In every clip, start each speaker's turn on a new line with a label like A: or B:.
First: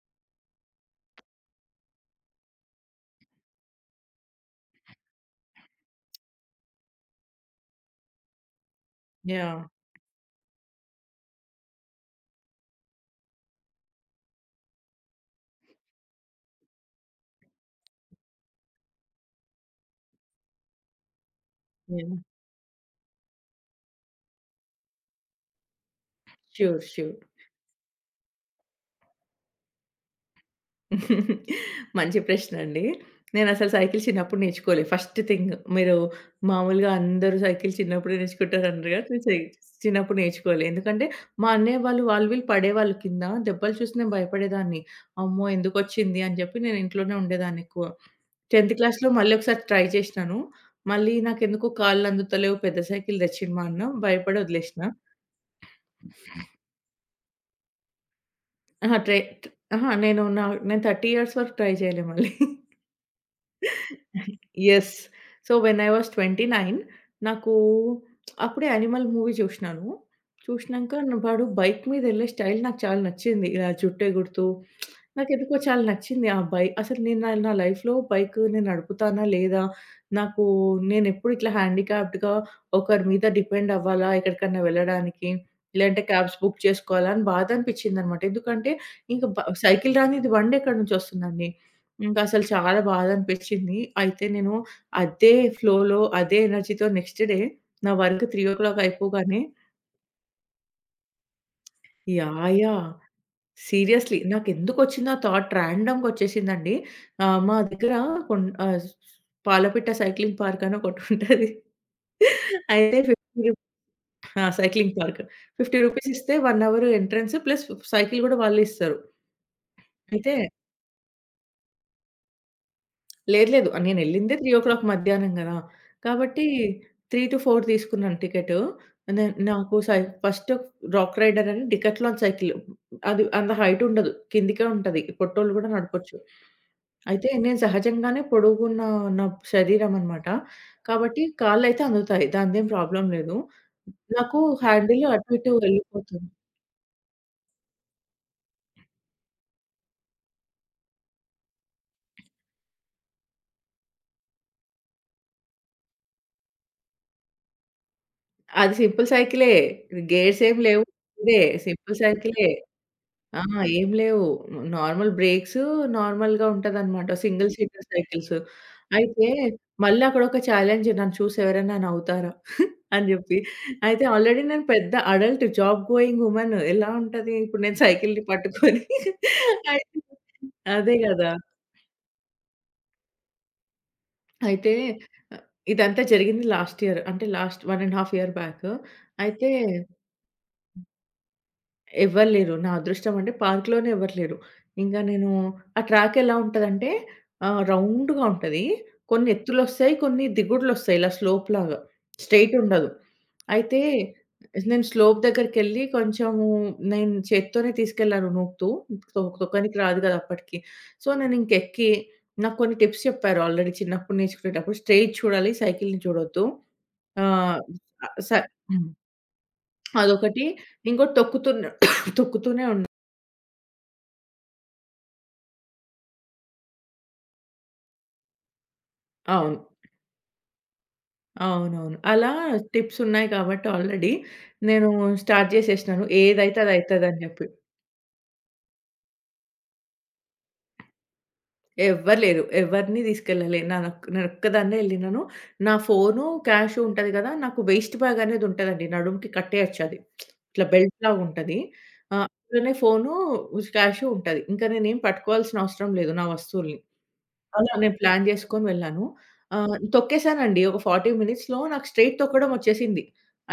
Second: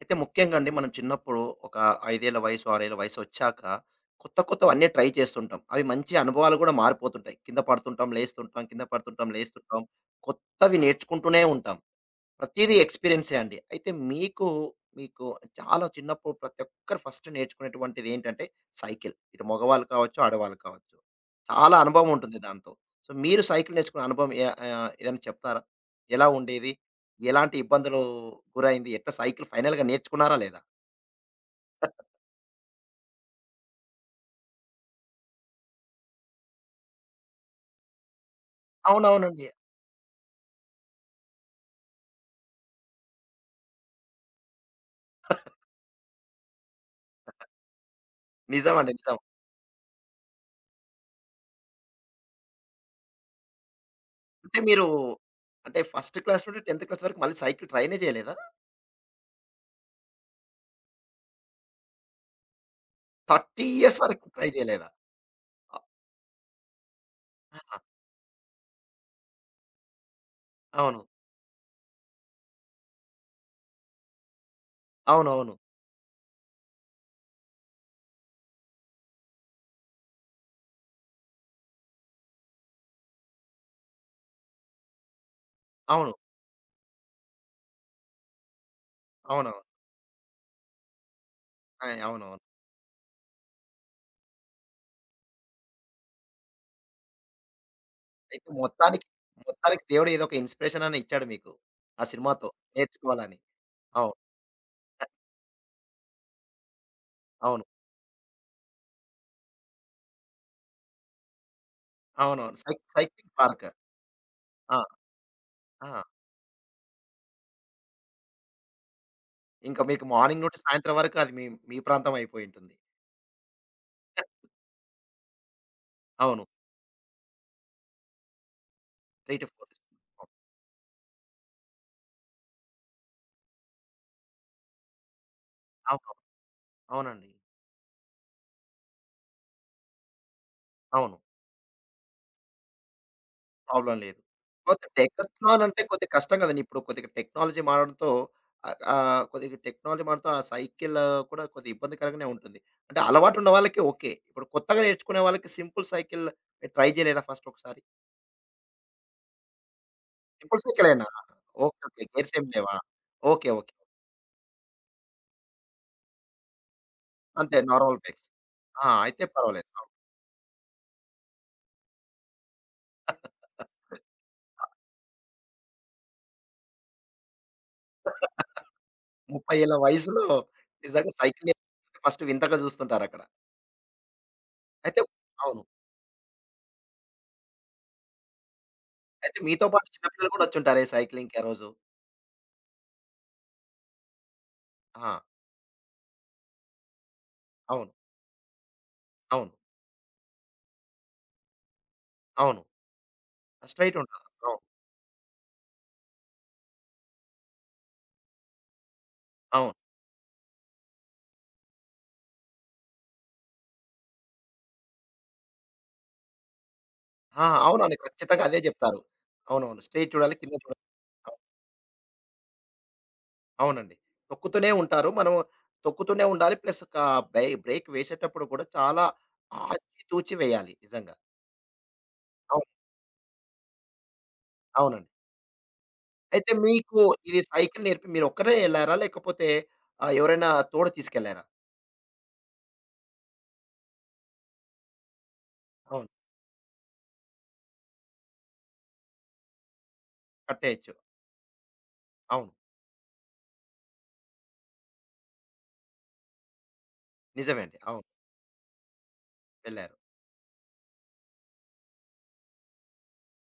A: అయితే ముఖ్యంగా అండి మనం చిన్నప్పుడు ఒక 5 ఏళ్ల వయసు, 6 ఏళ్ల వయసొచ్చాక కొత్త కొత్తవన్నీ ట్రై చేస్తుంటాం. అవి మంచి అనుభవాలు గూడా మారిపోతుంటాయి. కింద పడుతుంటాం, లేస్తుంటాం, కింద పడుతుంటాం,
B: యాహ్!
A: లేస్తుంటాం. కొత్తవి నేర్చుకుంటూనే ఉంటాం. ప్రతీదీ ఎక్స్‌పీరియన్సే అండి. అయితే మీకు చాలా చిన్నప్పుడు ప్రతి ఒక్కరు ఫస్ట్ నేర్చుకునేటువంటిదేంటంటే సైకిల్. ఇటు మగవాళ్ళు కావచ్చు, ఆడవాళ్ళు కావచ్చు. చాలా అనుభవం
B: యాహ్!
A: ఉంటుంది దాంతో. సో, మీరు సైకిల్ నేర్చుకున్న అనుభవం ఏదైనా చెప్తారా? ఎలా ఉండేది?
B: ష్యూర్. ష్యూర్.
A: ఎలాంటి ఇబ్బందులు గురైంది? ఎట్లా సైకిల్ ఫైనల్‌గా నేర్చుకున్నారా లేదా?
B: మంచి ప్రశ్న అండి. నేనసలు సైకిల్ చిన్నప్పుడు నేర్చుకోలే. ఫస్ట్ థింగ్, మీరు మామూలుగా అందరూ సైకిల్ చిన్నప్పుడే నేర్చుకుంటారన్నారు కదా! నేను సై
A: అవునవునండి.
B: చిన్నప్పుడు నేర్చుకోలే. ఎందుకంటే మా అన్నయ్య వాళ్ళు వీళ్ళు పడేవాళ్ళు కింద. దెబ్బలు చూసి నేను భయపడేదాన్ని. అమ్మో! ఎందుకొచ్చింది అని చెప్పి నేను ఇంట్లోనే ఉండేదాన్ని ఎక్కువ. 10థ్
A: నిజమండి.
B: క్లాస్‌లో
A: నిజం.
B: మళ్ళీ ఒకసారి ట్రై చేసినాను. మళ్ళీ నాకెందుకో కాళ్ళు అందుతలేవు. పెద్ద సైకిల్ తెచ్చిండు మా అన్న. భయపడి
A: అంటే
B: వదిలేసిన.
A: మీరు అంటే ఫస్ట్ క్లాస్ నుండి 10థ్ క్లాస్ వరకు మళ్ళీ సైకిల్ ట్రైనే చేయలేదా?
B: అహా! ట్రై అహా! నేను 30 ఇయర్స్ వరకు ట్రై చేయలే మళ్ళీ.
A: 30 ఇయర్స్ వరకు ట్రై చేయలేదా?
B: Yes. So,
A: uh
B: when I was 29. నాకు అప్పుడే 'యానిమల్' మూవీ చూసినాను. చూసినంక
A: అవును.
B: వాడు బైక్ మీద ఎళ్ళే స్టైల్ నాకు చాలా నచ్చింది. ఇలా జుట్టెగుడుతూ
A: అవునవును.
B: నాకెందుకో చాలా నచ్చింది ఆ బైక్. అసలు నేను నా నా లైఫ్‌లో బైక్ నేను నడుపుతానా? లేదా? నాకు నేనెప్పుడు ఇట్లా హ్యాండిక్యాప్డ్‌గా ఒకరి మీద డిపెండ్ అవ్వాలా? ఎక్కడికన్నా వెళ్ళడానికి? లేదంటే
A: అవును.
B: క్యాబ్స్ బుక్ చేసుకోవాలా? అని బాధ అనిపించిందనమాట. ఎందుకంటే ఇంక
A: అవునవును.
B: సైకిల్ రానిది ఇది బండి ఎక్కడి నుంచొస్తుందండి?
A: ఆయ్
B: ఇంకా
A: అవును.
B: అసలు చాలా బాధ అనిపించింది. అయితే నేను అదే ఫ్లోలో, అదే ఎనర్జీతో నెక్స్ట్ డే నా వర్క్
A: అయితే
B: 3:00
A: మొత్తానికి,
B: అయిపోగానే,
A: మొత్తానికి దేవుడు ఏదో ఒక ఇన్‌స్పిరేషన్ అన్న ఇచ్చాడు మీకు. ఆ సినిమాతో
B: యాహ్! యాహ్!
A: నేర్చుకోవాలని. అవును.
B: సీరియస్‌లీ, నాకెందుకొచ్చిందో ఆ థాట్ రాండమ్‌గొచ్చేసిందండి. మా
A: అవును.
B: దగ్గర కొన్ ఆహ్, పాలపిట్ట సైక్లింగ్ పార్క్ అని ఒకటుంటది.
A: అవునవును.
B: అయితే
A: సైక్లింగ్
B: 50
A: పార్క్.
B: ఆ!
A: ఆ!
B: Cycling park. 50
A: ఆ!
B: రూపీస్ ఇస్తే 1 అవర్ ఎంట్రన్స్ ప్లస్ సైకిల్ గూడా వాళ్ళే ఇస్తారు.
A: ఇంకా మీకు
B: అయితే
A: మార్నింగ్ నుండి సాయంత్రం వరకు అది మీ మీ ప్రాంతం అయిపోయి ఉంటుంది.
B: లేదు, లేదు. నేనెళ్ళిందే 3:00 మధ్యాహ్నం గదా!
A: అవును.
B: కాబట్టి 3-4 తీసుకున్నాను టికెటు. నే నాకు
A: 3-4.
B: సై
A: అవును.
B: ఫస్ట్ రాక్ రైడర్ అని డికాథ్లాన్ సైకిల్. అది అంత హైట్ ఉండదు. కిందికే ఉంటది. పొట్టోళ్ళు గూడా నడపొచ్చు.
A: అవునవును.
B: అయితే
A: అవునండి.
B: నేను సహజంగానే పొడుగున్న నా శరీరం అనమాట.
A: అవును.
B: కాబట్టి కాళ్ళైతే అందుతాయి. దానిదేం ప్రాబ్లమ్ లేదు.
A: ప్రాబ్లమ్ లేదు.
B: నాకు
A: కాపోతే
B: హ్యాండిల్ అటు ఇటు
A: డెకత్లాన్ అంటే కొద్దిగా
B: వెళ్ళిపోతుంది.
A: కష్టం కదండీ! ఇప్పుడు కొద్దిగా టెక్నాలజీ మారడంతో ఆహ్, ఆహ్, కొద్దిగా టెక్నాలజీ మారడంతో ఆ సైకిల్ కూడా కొద్దిగా ఇబ్బందికరంగానే ఉంటుంది. అంటే అలవాటు ఉన్న వాళ్ళకి ఓకే. ఇప్పుడు కొత్తగా నేర్చుకునే వాళ్ళకి సింపుల్ సైకిల్ మీరు ట్రై చేయలేదా ఫస్ట్ ఒకసారి?
B: అది సింపుల్ సైకిలే. గేర్స్
A: సింపుల్
B: ఏమి లేవు.
A: సైకిలేనా?
B: ఇదే
A: ఓకే.
B: Simple
A: okay. గేర్స్
B: సైకిలే.
A: ఏమి లేవా?
B: ఆ!
A: ఓకే. ఓకే.
B: ఏం లేవు. నార్మల్ బ్రేక్స్, నార్మల్‌గా ఉంటదనమాట. సింగిల్
A: అంతే
B: సీటర్
A: నార్మల్ బైక్స్.
B: సైకిల్స్.
A: ఆ! అయితే
B: అయితే
A: పర్వాలేదు.
B: మళ్ళీ అక్కడొక ఛాలెంజ్, నన్ను చూసి ఎవరైనా నవ్వుతారా? అని జెప్పి. అయితే ఆల్రెడీ నేను పెద్ద అడల్ట్ జాబ్ గోయింగ్ వుమన్. ఎలా ఉంటది ఇప్పుడు నేను సైకిల్‌ని
A: అవును.
B: పట్టుకొని.
A: 30 ఏళ్ల
B: అయితే
A: వయసులో
B: అదే
A: నిజంగా
B: గదా!
A: సైకిల్ ఫస్ట్ వింతగా చూస్తుంటారక్కడ.
B: అయితే
A: అయితే అవును.
B: ఇదంతా జరిగింది లాస్ట్ ఇయర్. అంటే లాస్ట్ 1 ½ ఇయర్ బ్యాక్.
A: అయితే
B: అయితే
A: మీతో పాటు చిన్నపిల్లలు కూడా వచ్చుంటారే సైక్లింగ్‌కి ఆ రోజు.
B: ఎవ్వరు లేరు. నా అదృష్టం అంటే పార్క్‌లోనే ఎవ్వరు లేరు. ఇంకా
A: ఆ!
B: నేను ఆ ట్రాక్ ఎలా ఉంటదంటే
A: అవును.
B: రౌండ్‌గా ఉంటది. కొన్ని
A: అవును.
B: ఎత్తులొస్తాయి, కొన్ని దిగుడులొస్తాయి, ఇలా స్లోప్‌లాగా. స్ట్రెయిట్
A: అవును.
B: ఉండదు. అయితే
A: స్ట్రెయిట్ ఉంటది. అవును.
B: నేను స్లోప్ దగ్గరికెళ్ళి కొంచెము నేను చేత్తోనే తీసుకెళ్ళాను నూకుతూ.
A: అవును.
B: తొక్కనికి రాదు కదా! అప్పటికి. సో, నేను ఇంక ఎక్కి, నాకు కొన్ని టిప్స్ చెప్పారు ఆల్రెడీ చిన్నప్పుడు నేర్చుకునేటప్పుడు. స్ట్రెయిట్ చూడాలి, సైకిల్‌ని చూడొద్దు.
A: ఆ!
B: ఆహ్,
A: అవునండి.
B: స
A: ఖచ్చితంగా అదే
B: హ్మ్.
A: చెప్తారు. అవునవును. స్ట్రెయిట్ చూడాలి,
B: అదొకటి.
A: కింద చూడాలి.
B: ఇంకోటి
A: అవును.
B: తొక్కుతూనే
A: అవునండి. తొక్కుతూనే ఉంటారు. మనం తొక్కుతూనే ఉండాలి. ప్లస్ ఒక బ్రేక్ వేసేటప్పుడు కూడా చాలా
B: అవును.
A: ఆచితూచి వేయాలి నిజంగా.
B: అవునవును. అలా
A: అవును.
B: టిప్సున్నాయి కాబట్టి ఆల్రెడీ నేను
A: అవునండి.
B: స్టార్ట్ చేసేసినాను.
A: అయితే
B: ఏదైతే
A: మీకు
B: అదైతదని
A: ఇది
B: జెప్పి.
A: సైకిల్ నేర్పి మీరొక్కరే ఎళ్లారా? లేకపోతే ఎవరైనా తోడు తీసుకెళ్లారా?
B: ఎవ్వరు లేరు. ఎవరిని తీసుకెళ్ళలే. నేనొక్కదాన్నే ఎళ్ళినాను. నా
A: అవును.
B: ఫోను, క్యాష్ ఉంటది గదా! నాకు వేస్ట్ బ్యాగ్ అనేది ఉంటదండి. నడుముకి కట్టేయొచ్చు అది. ఇట్లా
A: కట్టేయొచ్చు.
B: బెల్ట్ లాగుంటది.
A: అవును.
B: అందులోనే ఫోను, క్యాషు ఉంటది. ఇంకా నేనేం పట్టుకోవాల్సిన అవసరం లేదు నా వస్తువుల్ని.
A: నిజమే
B: అలా
A: అండి.
B: నేను
A: అవును.
B: ప్లాన్ జేసుకొని వెళ్ళాను.
A: వెళ్లారు.
B: తొక్కేసానండి. ఒక 40 మినిట్స్‌లో నాకు స్ట్రెయిట్ తొక్కడం ఒచ్చేసింది.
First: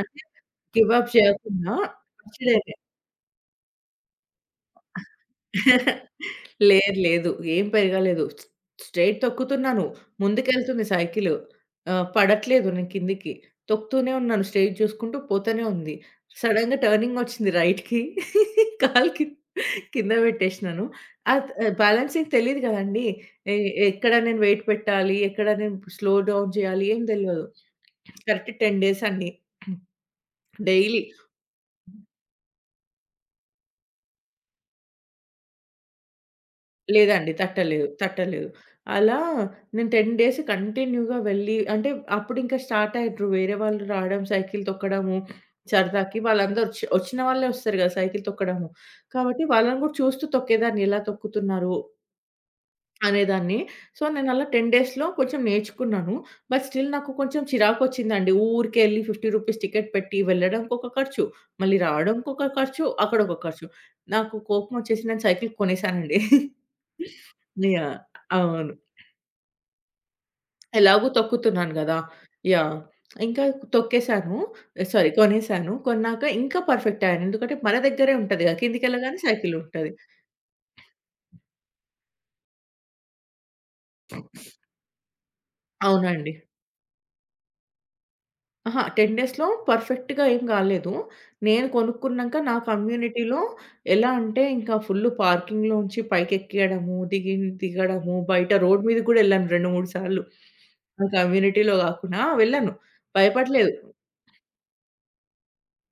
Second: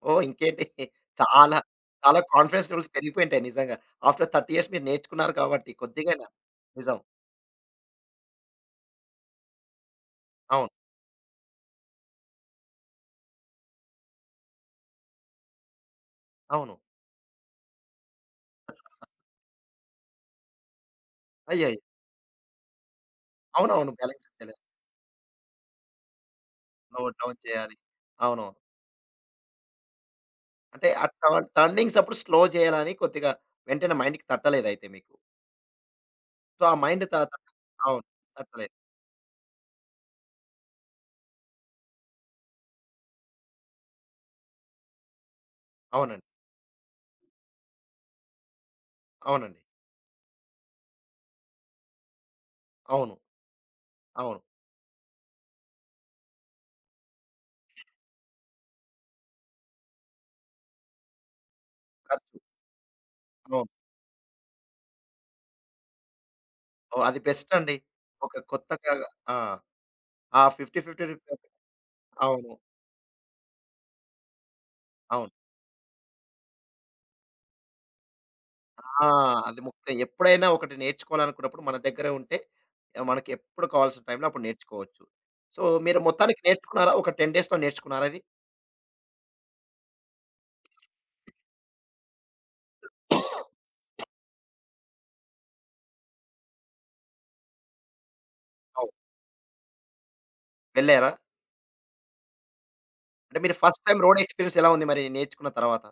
B: అంటే
A: ఓహ్! ఇంకేంటి
B: గివ్ అప్
A: చాలా,
B: చేయకుండా.
A: చాలా
B: ఫస్ట్ డే
A: కాన్ఫిడెన్స్ లెవెల్స్ పెరిగిపోయుంటాయి నిజంగా. ఆఫ్టర్ 30 ఇయర్స్ మీరు నేర్చుకున్నారు కాబట్టి కొద్దిగైనా.
B: లేదు.
A: నిజం.
B: లేదు. ఏం పెరగలేదు. స్ట్రెయిట్ తొక్కుతున్నాను.
A: అవును.
B: ముందుకెళ్తుంది సైకిలు. పడట్లేదు నేను కిందికి. తొక్కుతూనే ఉన్నాను. స్ట్రెయిట్ చూసుకుంటూ పోతూనే ఉంది.
A: అవును.
B: సడెన్‌గా టర్నింగ్ వచ్చింది రైట్‌కి. కాలు కింద పెట్టేసినాను. అద్
A: అయ్యయ్యో!
B: బ్యాలెన్సింగ్ తెలీదు కదండీ! ఎ
A: అవునవును.
B: ఎక్కడ
A: బ్యాలెన్స్
B: నేను
A: చేయాలి.
B: వెయిట్ పెట్టాలి? ఎక్కడ నేను స్లో డౌన్ చేయాలి?
A: స్లో
B: ఏం
A: డౌన్
B: తెలవదు.
A: చేయాలి.
B: కరెక్ట్
A: అవునవును.
B: 10 డేస్ అండి.
A: అంటే
B: డైలీ.
A: ఆ టర్నింగ్స్ అప్పుడు స్లో చేయాలని కొద్దిగా వెంటనే మైండ్‌కి తట్టలేదయితే మీకు. సో, ఆ మైండ్ త
B: లేదండి,
A: త
B: తట్టలేదు.
A: అవును.
B: తట్టలేదు.
A: తట్టలేదు.
B: అలా నేను 10 డేస్ కంటిన్యూగా వెళ్ళి, అంటే అప్పుడింకా స్టార్ట్ అయ్యిండ్రు వేరే వాళ్ళు రావడం, సైకిల్ తొక్కడము సరదాకి.
A: అవునండి.
B: వాళ్ళందరూ ఒచ్చి ఒచ్చిన వాళ్ళే ఒస్తారు గదా! సైకిల్ తొక్కడము. కాబట్టి
A: అవునండి.
B: వాళ్ళని గూడా చూస్తూ తొక్కేదాన్ని ఎలా తొక్కుతున్నారు?
A: అవును.
B: అనేదాన్ని. సో,
A: అవును.
B: నేనలా 10 డేస్‌లో కొంచెం నేర్చుకున్నాను. బట్ స్టిల్ నాకు కొంచెం చిరాకొచ్చిందండి. ఊరికే ఎళ్లి రూ. 50 టికెట్ పెట్టి వెళ్ళడానికి ఒక ఖర్చు, మళ్ళీ రావడానికి
A: ఖర్చు.
B: ఒక ఖర్చు, అక్కడొక
A: అవును.
B: ఖర్చు. నాకు కోపమొచ్చేసి నేను సైకిల్ కొనేసానండి.
A: ఓహ్! అది బెస్ట్ అండి.
B: యాహ్!
A: ఒక
B: అవును.
A: కొత్తగా ఆ! ఆ 50
B: ఎలాగో
A: రూ.
B: తొక్కుతున్నాను గదా!
A: అవును.
B: యాహ్! ఇంకా తొక్కేసాను. సారీ,
A: అవును.
B: కొనేసాను. కొన్నాక ఇంకా పర్ఫెక్ట్ అయ్యాను. ఎందుకంటే మన దగ్గరే ఉంటది గదా!
A: ఆ!
B: కిందకెళ్ళగానే
A: అది
B: సైకిలుంటది.
A: ముఖ్యం. ఎప్పుడైనా ఒకటి నేర్చుకోవాలనుకున్నప్పుడు మన దగ్గరే ఉంటే, ఆ, మనకి ఎప్పుడు కావాల్సిన టైంలో అప్పుడు నేర్చుకోవచ్చు. సో, మీరు
B: అవునండి.
A: మొత్తానికి నేర్చుకున్నారా? ఒక 10 డేస్‌లో నేర్చుకున్నారా అది?
B: అహా! 10 డేస్‌లో పర్ఫెక్ట్‌గా ఏం గాలేదు. నేను కొనుక్కున్నాక నా కమ్యూనిటీలో, ఎలా అంటే, ఇంకా ఫుల్ పార్కింగ్‌లోంచి పైకెక్కేయడము, దిగి దిగడము, బయట రోడ్
A: అవును.
B: మీదకి గూడా ఎళ్ళాను 2, 3 సార్లు. నా
A: వెళ్లారా?
B: కమ్యూనిటీలో గాకుండా వెళ్ళాను.
A: అంటే మీరు
B: భయపడలేదు.
A: ఫస్ట్ టైమ్ రోడ్ ఎక్స్‌పీరియన్స్ ఎలా ఉంది మరి నేర్చుకున్న తర్వాత?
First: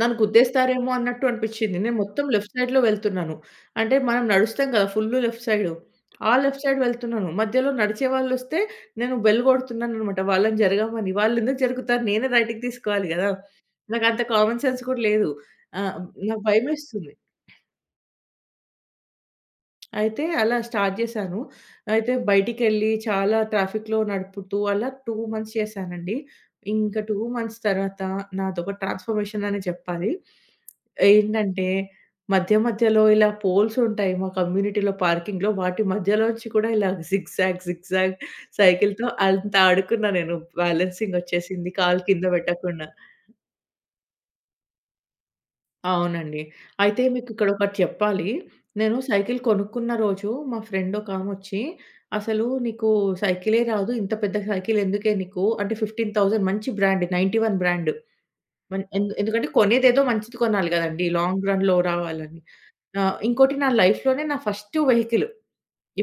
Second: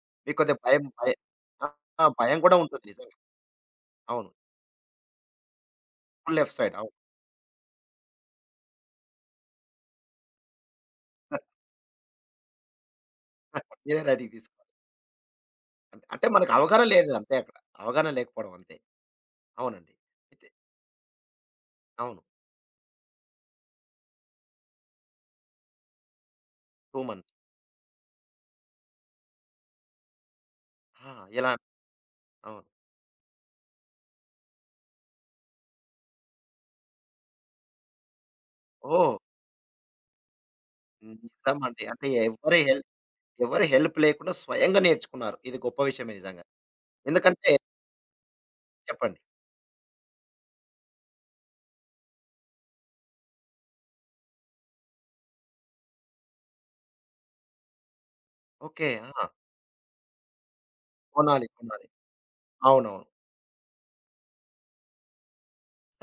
B: నన్ను
A: మీకు కొద్దిగా భయం
B: గుద్దేస్తారేమో
A: భయ
B: అన్నట్టు
A: ఆ!
B: అనిపిచ్చింది. నేను
A: ఆ!
B: మొత్తం
A: భయం
B: లెఫ్ట్
A: గూడా
B: సైడ్‌లో
A: ఉంటుంది నిజంగా.
B: వెళ్తున్నాను. అంటే మనం
A: అవును.
B: నడుస్తాం గదా! Full left side. ఆ
A: full left
B: left
A: side
B: side
A: అవును.
B: వెళ్తున్నాను. మధ్యలో నడిచేవాళ్ళొస్తే నేను బెల్ గొడుతున్నాననమాట వాళ్ళని జరగమని. వాళ్ళెందుకు జరుగుతారు? నేనే రైట్‌కి తీసుకోవాలి గదా!
A: మీరే
B: నాకంత
A: రైట్‌కి
B: కామన్
A: తీసుకోవాలి.
B: సెన్స్ కూడా లేదు. ఆహ్,
A: అంటే అంటే
B: నాకు
A: మనకు అవగాహన లేదు
B: భయమేస్తుంది.
A: అంతే అక్కడ. అవగాహన లేకపోవడం అంతే. అవునండి.
B: అయితే
A: అయితే
B: అలా స్టార్ట్ చేశాను. అయితే
A: అవును.
B: బయటికెళ్ళి చాలా ట్రాఫిక్‌లో నడుపుతూ అలా 2 మంత్స్ చేశానండి. ఇంకా
A: 2
B: 2
A: మంత్స్.
B: మంత్స్ తర్వాత నాదొక ట్రాన్స్‌ఫర్మేషన్ అనే చెప్పాలి.
A: ఆ! ఎలా?
B: ఏంటంటే మధ్య
A: అవును.
B: మధ్యలో ఇలా పోల్స్ ఉంటాయి మా కమ్యూనిటీలో పార్కింగ్‌లో, వాటి మధ్యలోంచి కూడా ఇలా జిగ్‌జాగ్, జిగ్‌జాగ్ సైకిల్‌తో
A: ఓహ్!
B: అంత ఆడుకున్నా నేను. బ్యాలెన్సింగ్ వచ్చేసింది
A: నిజమండి.
B: కాలు
A: అంటే
B: కింద
A: ఎవ్వరి హెల్ప్
B: పెట్టకుండా.
A: ఎవరి హెల్ప్ లేకుండా స్వయంగా నేర్చుకున్నారు. ఇది గొప్ప విషయమే
B: అవునండి.
A: నిజంగా.
B: అయితే
A: ఎందుకంటే
B: మీకిక్కడొకటి చెప్పాలి. నేను
A: చెప్పండి.
B: సైకిల్ కొనుక్కున్న రోజు మా ఫ్రెండ్ ఒకామొచ్చి, "అసలు నీకు సైకిలే రాదు. ఇంత పెద్ద సైకిల్ ఎందుకే నీకు?" అంటే, 15,000 మంచి బ్రాండ్ 91 బ్రాండ్. మన్
A: ఓకే.
B: ఎందు
A: ఆ!
B: ఎందుకంటే కొనేదేదో మంచిది కొనాలి గదండీ!
A: కొనాలి.
B: లాంగ్ రన్‌లో
A: కొనాలి.
B: రావాలని.
A: అవునవును.
B: ఆ! ఇంకోటి, నా లైఫ్‌లోనే నా ఫస్ట్ వెహికల్.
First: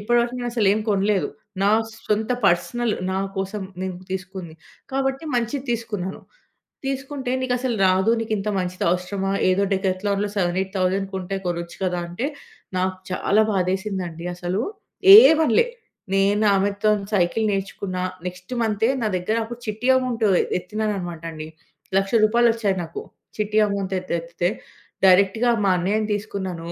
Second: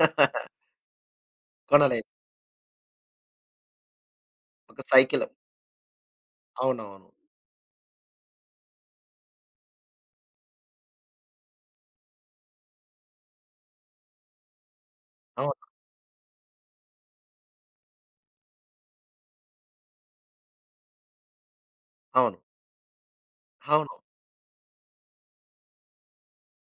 B: ఇప్పటివరకు నేనసలేం కొనలేదు. నా
A: కొనలేదు.
B: సొంత పర్సనల్ నా కోసం నేను తీసుకుంది.
A: ఒక
B: కాబట్టి
A: సైకిల్.
B: మంచిది తీసుకున్నాను.
A: అవునవును.
B: తీసుకుంటే, "నీకసలు రాదు. నీకింత మంచిది అవసరమా? ఏదో డెకాథ్లాన్‌లో 7, 8,000 కొంటే కొనొచ్చు కదా!" అంటే నాకు చాలా బాధేసిందండి అసలు. ఏ
A: అవును.
B: పనిలే. నేను ఆమెతోని సైకిల్ నేర్చుకున్నా. నెక్స్ట్ మంతే నా దగ్గర అప్పుడు చిట్టి అమౌంట్ ఎత్తినాననమాట అండి. రూ.
A: అవును.
B: 1,00,000 వచ్చాయి నాకు. చిట్టి అమౌంట్
A: అవును.
B: ఎత్తితే డైరెక్ట్‌గా మా అన్నయ్యని తీసుకున్నాను.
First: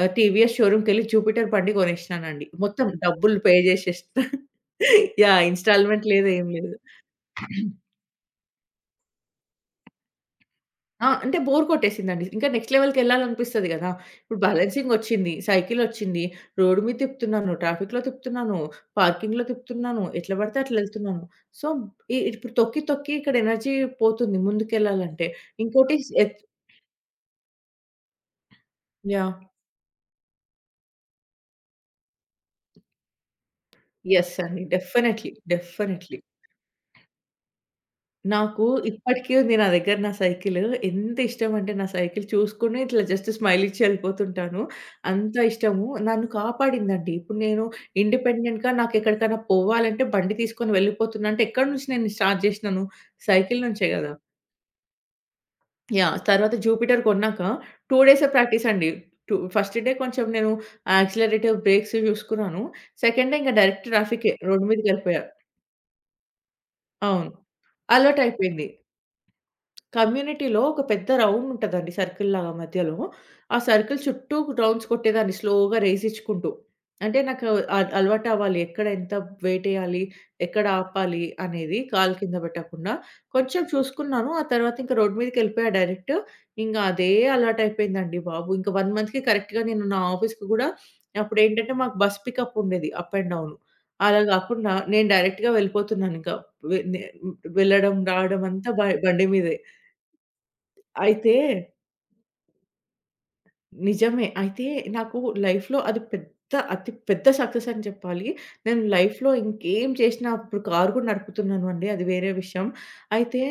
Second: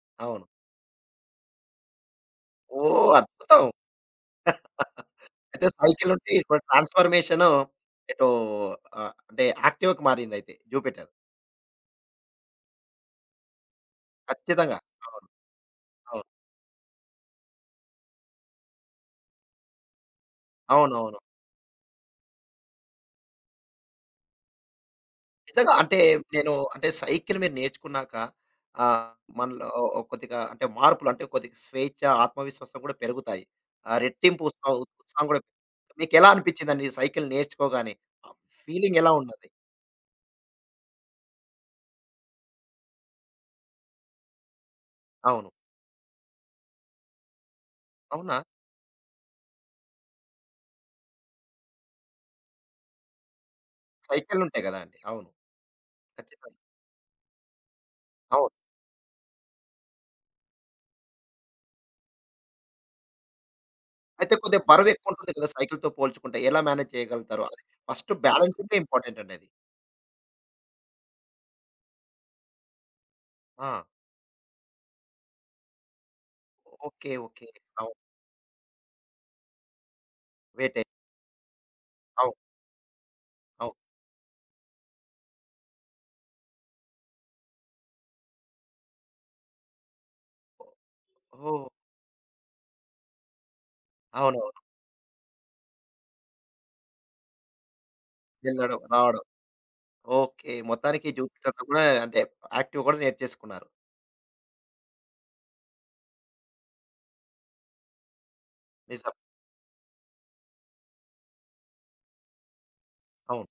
A: అవును.
B: 'టీవీఎస్' షోరూమ్‌కెళ్ళి 'జూపిటర్' బండి కొనేసినానండి. మొత్తం
A: ఓహ్!
B: డబ్బులు పే
A: అద్భుతం.
B: చేసేసినా. యాహ్!
A: అయితే
B: ఇన్‌స్టాల్‌మెంట్
A: సైకిల్
B: లేదు.
A: నుండి
B: ఏం
A: ఇప్పుడు
B: లేదు.
A: ట్రాన్స్‌ఫర్మేషను ఎటో అంటే యాక్టివాకి మారిందయితే
B: ఆ!
A: జూపిటర్.
B: అంటే బోర్ కొట్టేసిందండి. ఇంకా నెక్స్ట్ లెవెల్‌కెళ్ళాలనిపిస్తది గదా! ఇప్పుడు
A: ఖచ్చితంగా. అవును.
B: బ్యాలెన్సింగొచ్చింది, సైకిలొచ్చింది,
A: అవును.
B: రోడ్డు మీద తిప్పుతున్నాను, ట్రాఫిక్‌లో తిప్పుతున్నాను, పార్కింగ్‌లో తిప్పుతున్నాను, ఎట్లా పడితే అట్లా
A: అవునవును.
B: ఎళ్తున్నాను. సో, ఇప్పుడు తొక్కి, తొక్కి ఇక్కడ ఎనర్జీ పోతుంది ముందుకెళ్ళాలంటే.
A: నిజంగా
B: ఇంకోటి
A: అంటే
B: ఎత్
A: నేను అంటే సైకిల్ మీరు నేర్చుకున్నాక ఆహ్,
B: యాహ్!
A: మనలో ఓ కొద్దిగా అంటే మార్పులు అంటే కొద్దిగా స్వేచ్ఛ, ఆత్మవిశ్వాసం కూడా పెరుగుతాయి. ఆహ్,
B: యెస్
A: రెట్టింపు
B: అండి.
A: ఉత్సాహం
B: డెఫినైట్‌లీ.
A: కూడా
B: డెఫినైట్‌లీ.
A: మీకెలా అనిపించిందండి సైకిల్ నేర్చుకోగానే? ఆ
B: నాకు
A: ఫీలింగ్ ఎలా
B: ఇప్పటికి
A: ఉన్నది?
B: ఉంది నా దగ్గర నా సైకిల్. ఎంత ఇష్టమంటే నా సైకిల్ చూసుకొని ఇట్లా జస్ట్ స్మైల్ ఇచ్చి ఎళ్ళిపోతుంటాను. అంత
A: అవును.
B: ఇష్టము. నన్ను కాపాడిందండి. ఇప్పుడు నేను
A: అవునా?
B: ఇండిపెండెంట్‌గా నాకెక్కడికైనా పోవాలంటే బండి తీసుకొని వెళ్ళిపోతున్నా అంటే ఎక్కడి నుంచి నేను స్టార్ట్ జేసినాను? సైకిల్ నుంచే గదా!
A: సైకిల్‌లుంటాయి గదండీ! అవును.
B: యాహ్! తర్వాత
A: ఖచ్చితంగా.
B: జూపిటర్ కొన్నాక 2 డేసే
A: అవును.
B: ప్రాక్టీస్ అండి. ఫస్ట్ డే కొంచెం నేను యాక్సిలరేటివ్ బ్రేక్స్ చూసుకున్నాను. సెకండ్ డే ఇంక డైరెక్ట్ ట్రాఫికే.
A: అయితే కొద్దిగా
B: రోడ్
A: బరువు
B: మీదకెళ్ళిపోయా.
A: ఎక్కువుంటుంది కదా! సైకిల్‌తో పోల్చుకుంటే. ఎలా మేనేజ్
B: అవును.
A: చేయగలుగుతారు? అది ఫస్ట్
B: అలవాటయిపోయింది.
A: బ్యాలెన్సింగే ఇంపార్టెంట్ అండి అది.
B: కమ్యూనిటీలో ఒక పెద్ద రౌండ్ ఉంటదండి సర్కిల్‌లాగా మధ్యలో. ఆ
A: ఆ!
B: సర్కిల్ చుట్టూ రౌండ్స్ కొట్టేదాన్ని స్లోగా రేసిచ్చుకుంటూ.
A: ఓకే.
B: అంటే నాకు
A: ఓకే. అవును.
B: అలవాటవ్వాలి. ఎక్కడ ఎంత వెయిటేయాలి? ఎక్కడ
A: వెయిటేజ్.
B: ఆపాలి? అనేది కాలు కింద
A: అవును.
B: పెట్టకుండా. కొంచెం
A: అవును.
B: చూసుకున్నాను. ఆ తర్వాత ఇంక రోడ్ మీదకెళ్ళిపోయా డైరెక్ట్. ఇంగ అదే అలవాటయిపోయిందండి బాబు. ఇంక 1 మంత్‌కి కరెక్ట్‌గా నేను నా ఆఫీస్‌కి గూడా,
A: ఓహ్!
B: అప్పుడేంటంటే మాకు బస్ పికప్ ఉండేది అప్ అండ్ డౌను. అలా
A: అవునవును.
B: గాకుండా నేను డైరెక్ట్‌గా వెళ్ళిపోతున్నానింక. వె నే వెళ్ళడం, రావడం అంతా
A: వెళ్ళడం, రావడం.
B: బండి మీదే.
A: ఓకే. మొత్తానికి
B: అయితే,
A: జూపిటర్‌లో కూడా అంటే యాక్టివ్ కూడా నేర్చేసుకున్నారు.
B: నిజమే. అయితే నాకు లైఫ్‌లో అది అతి పెద్ద సక్సెస్ అని చెప్పాలి. నేను
A: నిజం.
B: లైఫ్‌లో ఇంకేం చేసినా ఇప్పుడు కారు కూడా నడుపుతున్నాను అండి. అది వేరే విషయం. అయితే
A: అవును.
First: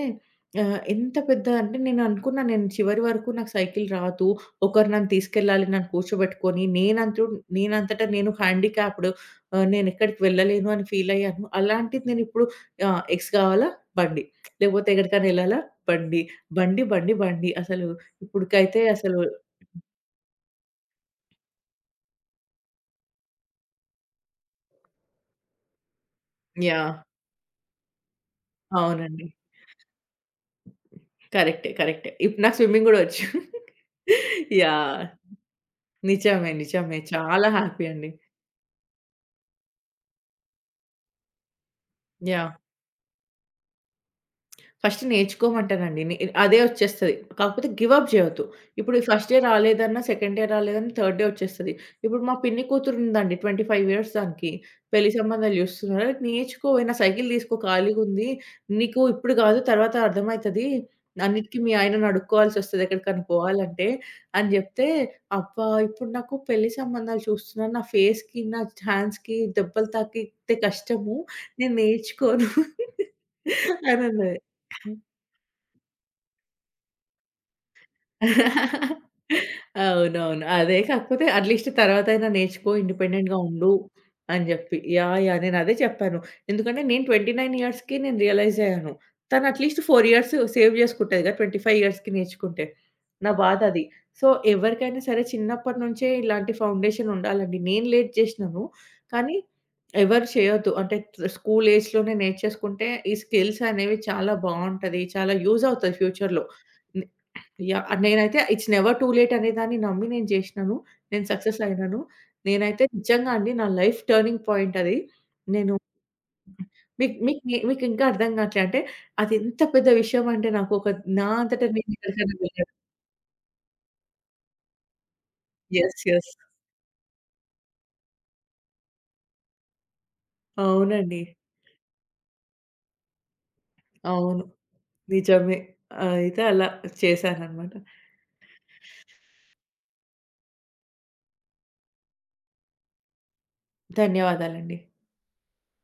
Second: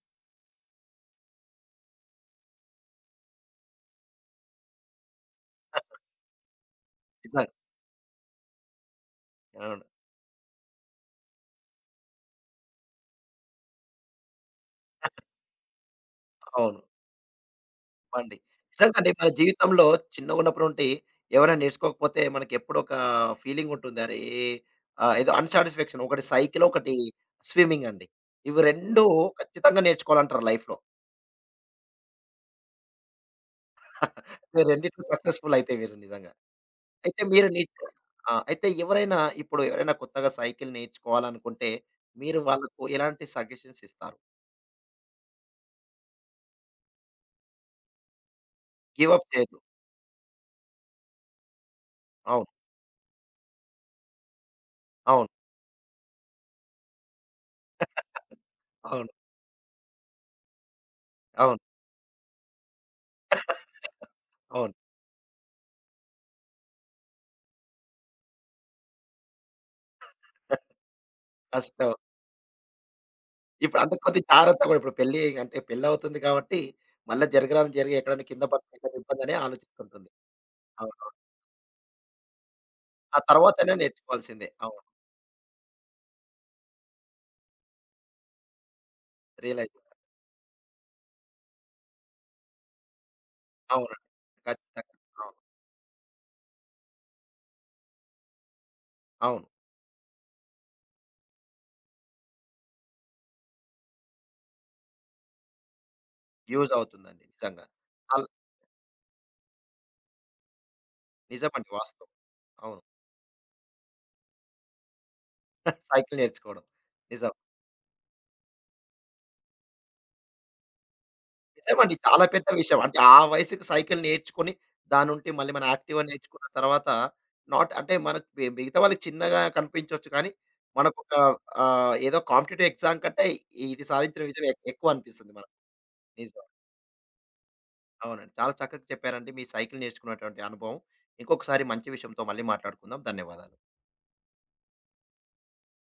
B: ఎంత పెద్ద అంటే నేను అనుకున్నా నేను చివరి వరకు నాకు సైకిల్ రాదు. ఒకరు నన్ను తీసుకెళ్ళాలి, నన్ను కూర్చోబెట్టుకొని.
A: నిజంగా.
B: నేనంతటా నేను హ్యాండిక్యాప్డ్,
A: అవును.
B: నేనెక్కడికి వెళ్ళలేను అని ఫీల్ అయ్యాను. అలాంటిది నేను ఇప్పుడు ఎక్స్ కావాలా? బండి. లేకపోతే ఎక్కడికైనా ఎళ్ళాలా? బండి.
A: అవును.
B: బండి, బండి, బండి. అసలు
A: బండి.
B: ఇప్పటికైతే
A: నిజంగండి
B: అసలు
A: మన జీవితంలో చిన్నగున్నప్పటి నుండి ఎవరైనా నేర్చుకోకపోతే మనకెప్పుడో ఒక ఫీలింగ్ ఉంటుంది. అరే! ఆహ్, ఏదో అన్‌సాటిస్‌ఫాక్షన్ ఒకటి సైకిల్,
B: యాహ్!
A: ఒకటి స్విమ్మింగ్ అండి. ఇవి 2
B: అవునండి.
A: ఖచ్చితంగా నేర్చుకోవాలంటారు లైఫ్‌లో.
B: కరెక్టే. కరెక్టే. ఇప్పుడు నాకు స్విమ్మింగ్ గూడా వచ్చు.
A: మీరు రెండిట్లో
B: యాహ్!
A: సక్సెస్‌ఫుల్ అయితే మీరు నిజంగా.
B: నిజమే. నిజమే.
A: అయితే మీరు
B: చాలా
A: నీట్.
B: హ్యాపీ అండి.
A: ఆ! అయితే ఎవరైనా కొత్తగా సైకిల్ నేర్చుకోవాలనుకుంటే మీరు
B: యాహ్!
A: వాళ్ళకు ఎలాంటి సజెషన్స్ ఇస్తారు?
B: ఫస్ట్ నేర్చుకోమంటానండి. అదే వచ్చేస్తది. కాకపోతే గివ్ అప్ చేయొద్దు. ఇప్పుడు
A: గివ్ అప్
B: ఫస్ట్ డే
A: చేయొద్దు.
B: రాలేదన్నా, సెకండ్ డే రాలేదన్నా, థర్డ్ డే వచ్చేస్తది. ఇప్పుడు మా
A: అవును.
B: పిన్ని కూతురు ఉందండి, 25 ఇయర్స్ దానికి. పెళ్లి
A: అవును.
B: సంబంధాలు చూస్తున్నారు. "అరే, నేర్చుకో ఏమైనా, సైకిల్ తీసుకో, ఖాళీగుంది. నీకు
A: అవును.
B: ఇప్పుడు కాదు తర్వాత అర్థమైతది. అన్నిటికి
A: అవును.
B: మీ ఆయనను అడుక్కోవాల్సొస్తది ఎక్కడికన్నా పోవాలంటే" అని
A: అవును.
B: చెప్తే, "అబ్బా! ఇప్పుడు నాకు పెళ్లి సంబంధాలు చూస్తున్నాను. నా ఫేస్‌కి, నా హ్యాండ్స్‌కి దెబ్బలు తాకితే కష్టము. నేను
A: కష్టం.
B: నేర్చుకోను"
A: ఇప్పుడు అంటే
B: అని
A: కొద్ది
B: అన్నది.
A: జాగ్రత్త గూడా. ఇప్పుడు పెళ్లి అంటే పెళ్లవుతుంది కాబట్టి, మళ్ళా జరగరానిది జరిగి ఎక్కడైనా కింద పడితే కదా ఇబ్బందనే ఆలోచిస్తుంటుంది.
B: అవునవును. అదే
A: అవునవును.
B: కాకపోతే అట్‌లీస్ట్ తర్వాతైనా నేర్చుకో,
A: ఆ
B: ఇండిపెండెంట్‌గా
A: తర్వాతనే
B: ఉండు అని
A: నేర్చుకోవాల్సిందే.
B: జెప్పి.
A: అవును.
B: యాహ్! యాహ్! నేనదే చెప్పాను. ఎందుకంటే నేను 29 ఇయర్స్‌కి నేను రియలైజ్ అయ్యాను. తను
A: రియలైజ్.
B: అట్‌లీస్ట్ 4 ఇయర్స్ సేవ్ జేసుకుంటదిగా 25 ఇయర్స్‌కి నేర్చుకుంటే. నా బాధది.
A: అవునండి.
B: సో,
A: ఖచ్చితంగా.
B: ఎవరికైనా సరే
A: అవును.
B: చిన్నప్పటి నుంచే ఇలాంటి ఫౌండేషన్ ఉండాలండి. నేను లేట్ జేసినాను. కానీ
A: అవును.
B: ఎవరు చేయొద్దు. అంటే స్కూల్ ఏజ్‌లోనే నేర్చేసుకుంటే ఈ స్కిల్స్ అనేవి చాలా బావుంటది. చాలా యూజ్ అవుతాయి ఫ్యూచర్‌లో.
A: యూజ్ అవుతుందండి నిజంగా.
B: యాహ్!
A: అల్.
B: నేనైతే "ఇట్స్ నెవర్ టూ లేట్" అనేదాన్ని నమ్మి నేను చేసినాను. నేను సక్సెస్
A: నిజమండి
B: అయినాను.
A: వాస్తవం. అవును.
B: నేనైతే నిజంగా అండి నా లైఫ్ టర్నింగ్ పాయింట్ అది. నేను
A: సైకిల్ నేర్చుకోవడం.
B: మీకు
A: నిజం.
B: మీకు మీకు ఇంకా అర్థం కావట్లే అంటే అది ఎంత పెద్ద విషయం అంటే నాకు ఒక, నా అంతట నేను
A: నిజమండి. చాలా
B: ఎక్కడికైనా
A: పెద్ద
B: వెళ్ళడం.
A: విషయం. అంటే ఆ వయసుకి సైకిల్ నేర్చుకొని, దానుంటి మళ్ళీ మనం యాక్టివా
B: యెస్. యెస్.
A: నేర్చుకున్న తర్వాత నాట్ అంటే మనకు మిగతా వాళ్ళకి చిన్నగా కనిపించొచ్చు కానీ, మనకొక
B: అవునండి.
A: ఆహ్, ఏదో కాంపిటీటివ్ ఎగ్జామ్ కంటే ఇది సాధించిన
B: అవును.
A: విజయం ఎక్కువ అనిపిస్తుంది మనకు.
B: నిజమే. అయితే
A: నిజం.
B: అలా చేశాననమాట.
A: అవునండి. చాలా చక్కగా చెప్పారండి. మీ సైకిల్ నేర్చుకున్నటువంటి అనుభవం. ఇంకొకసారి మంచి విషయంతో మళ్ళీ మాట్లాడుకుందాం. ధన్యవాదాలు.
B: ధన్యవాదాలండి.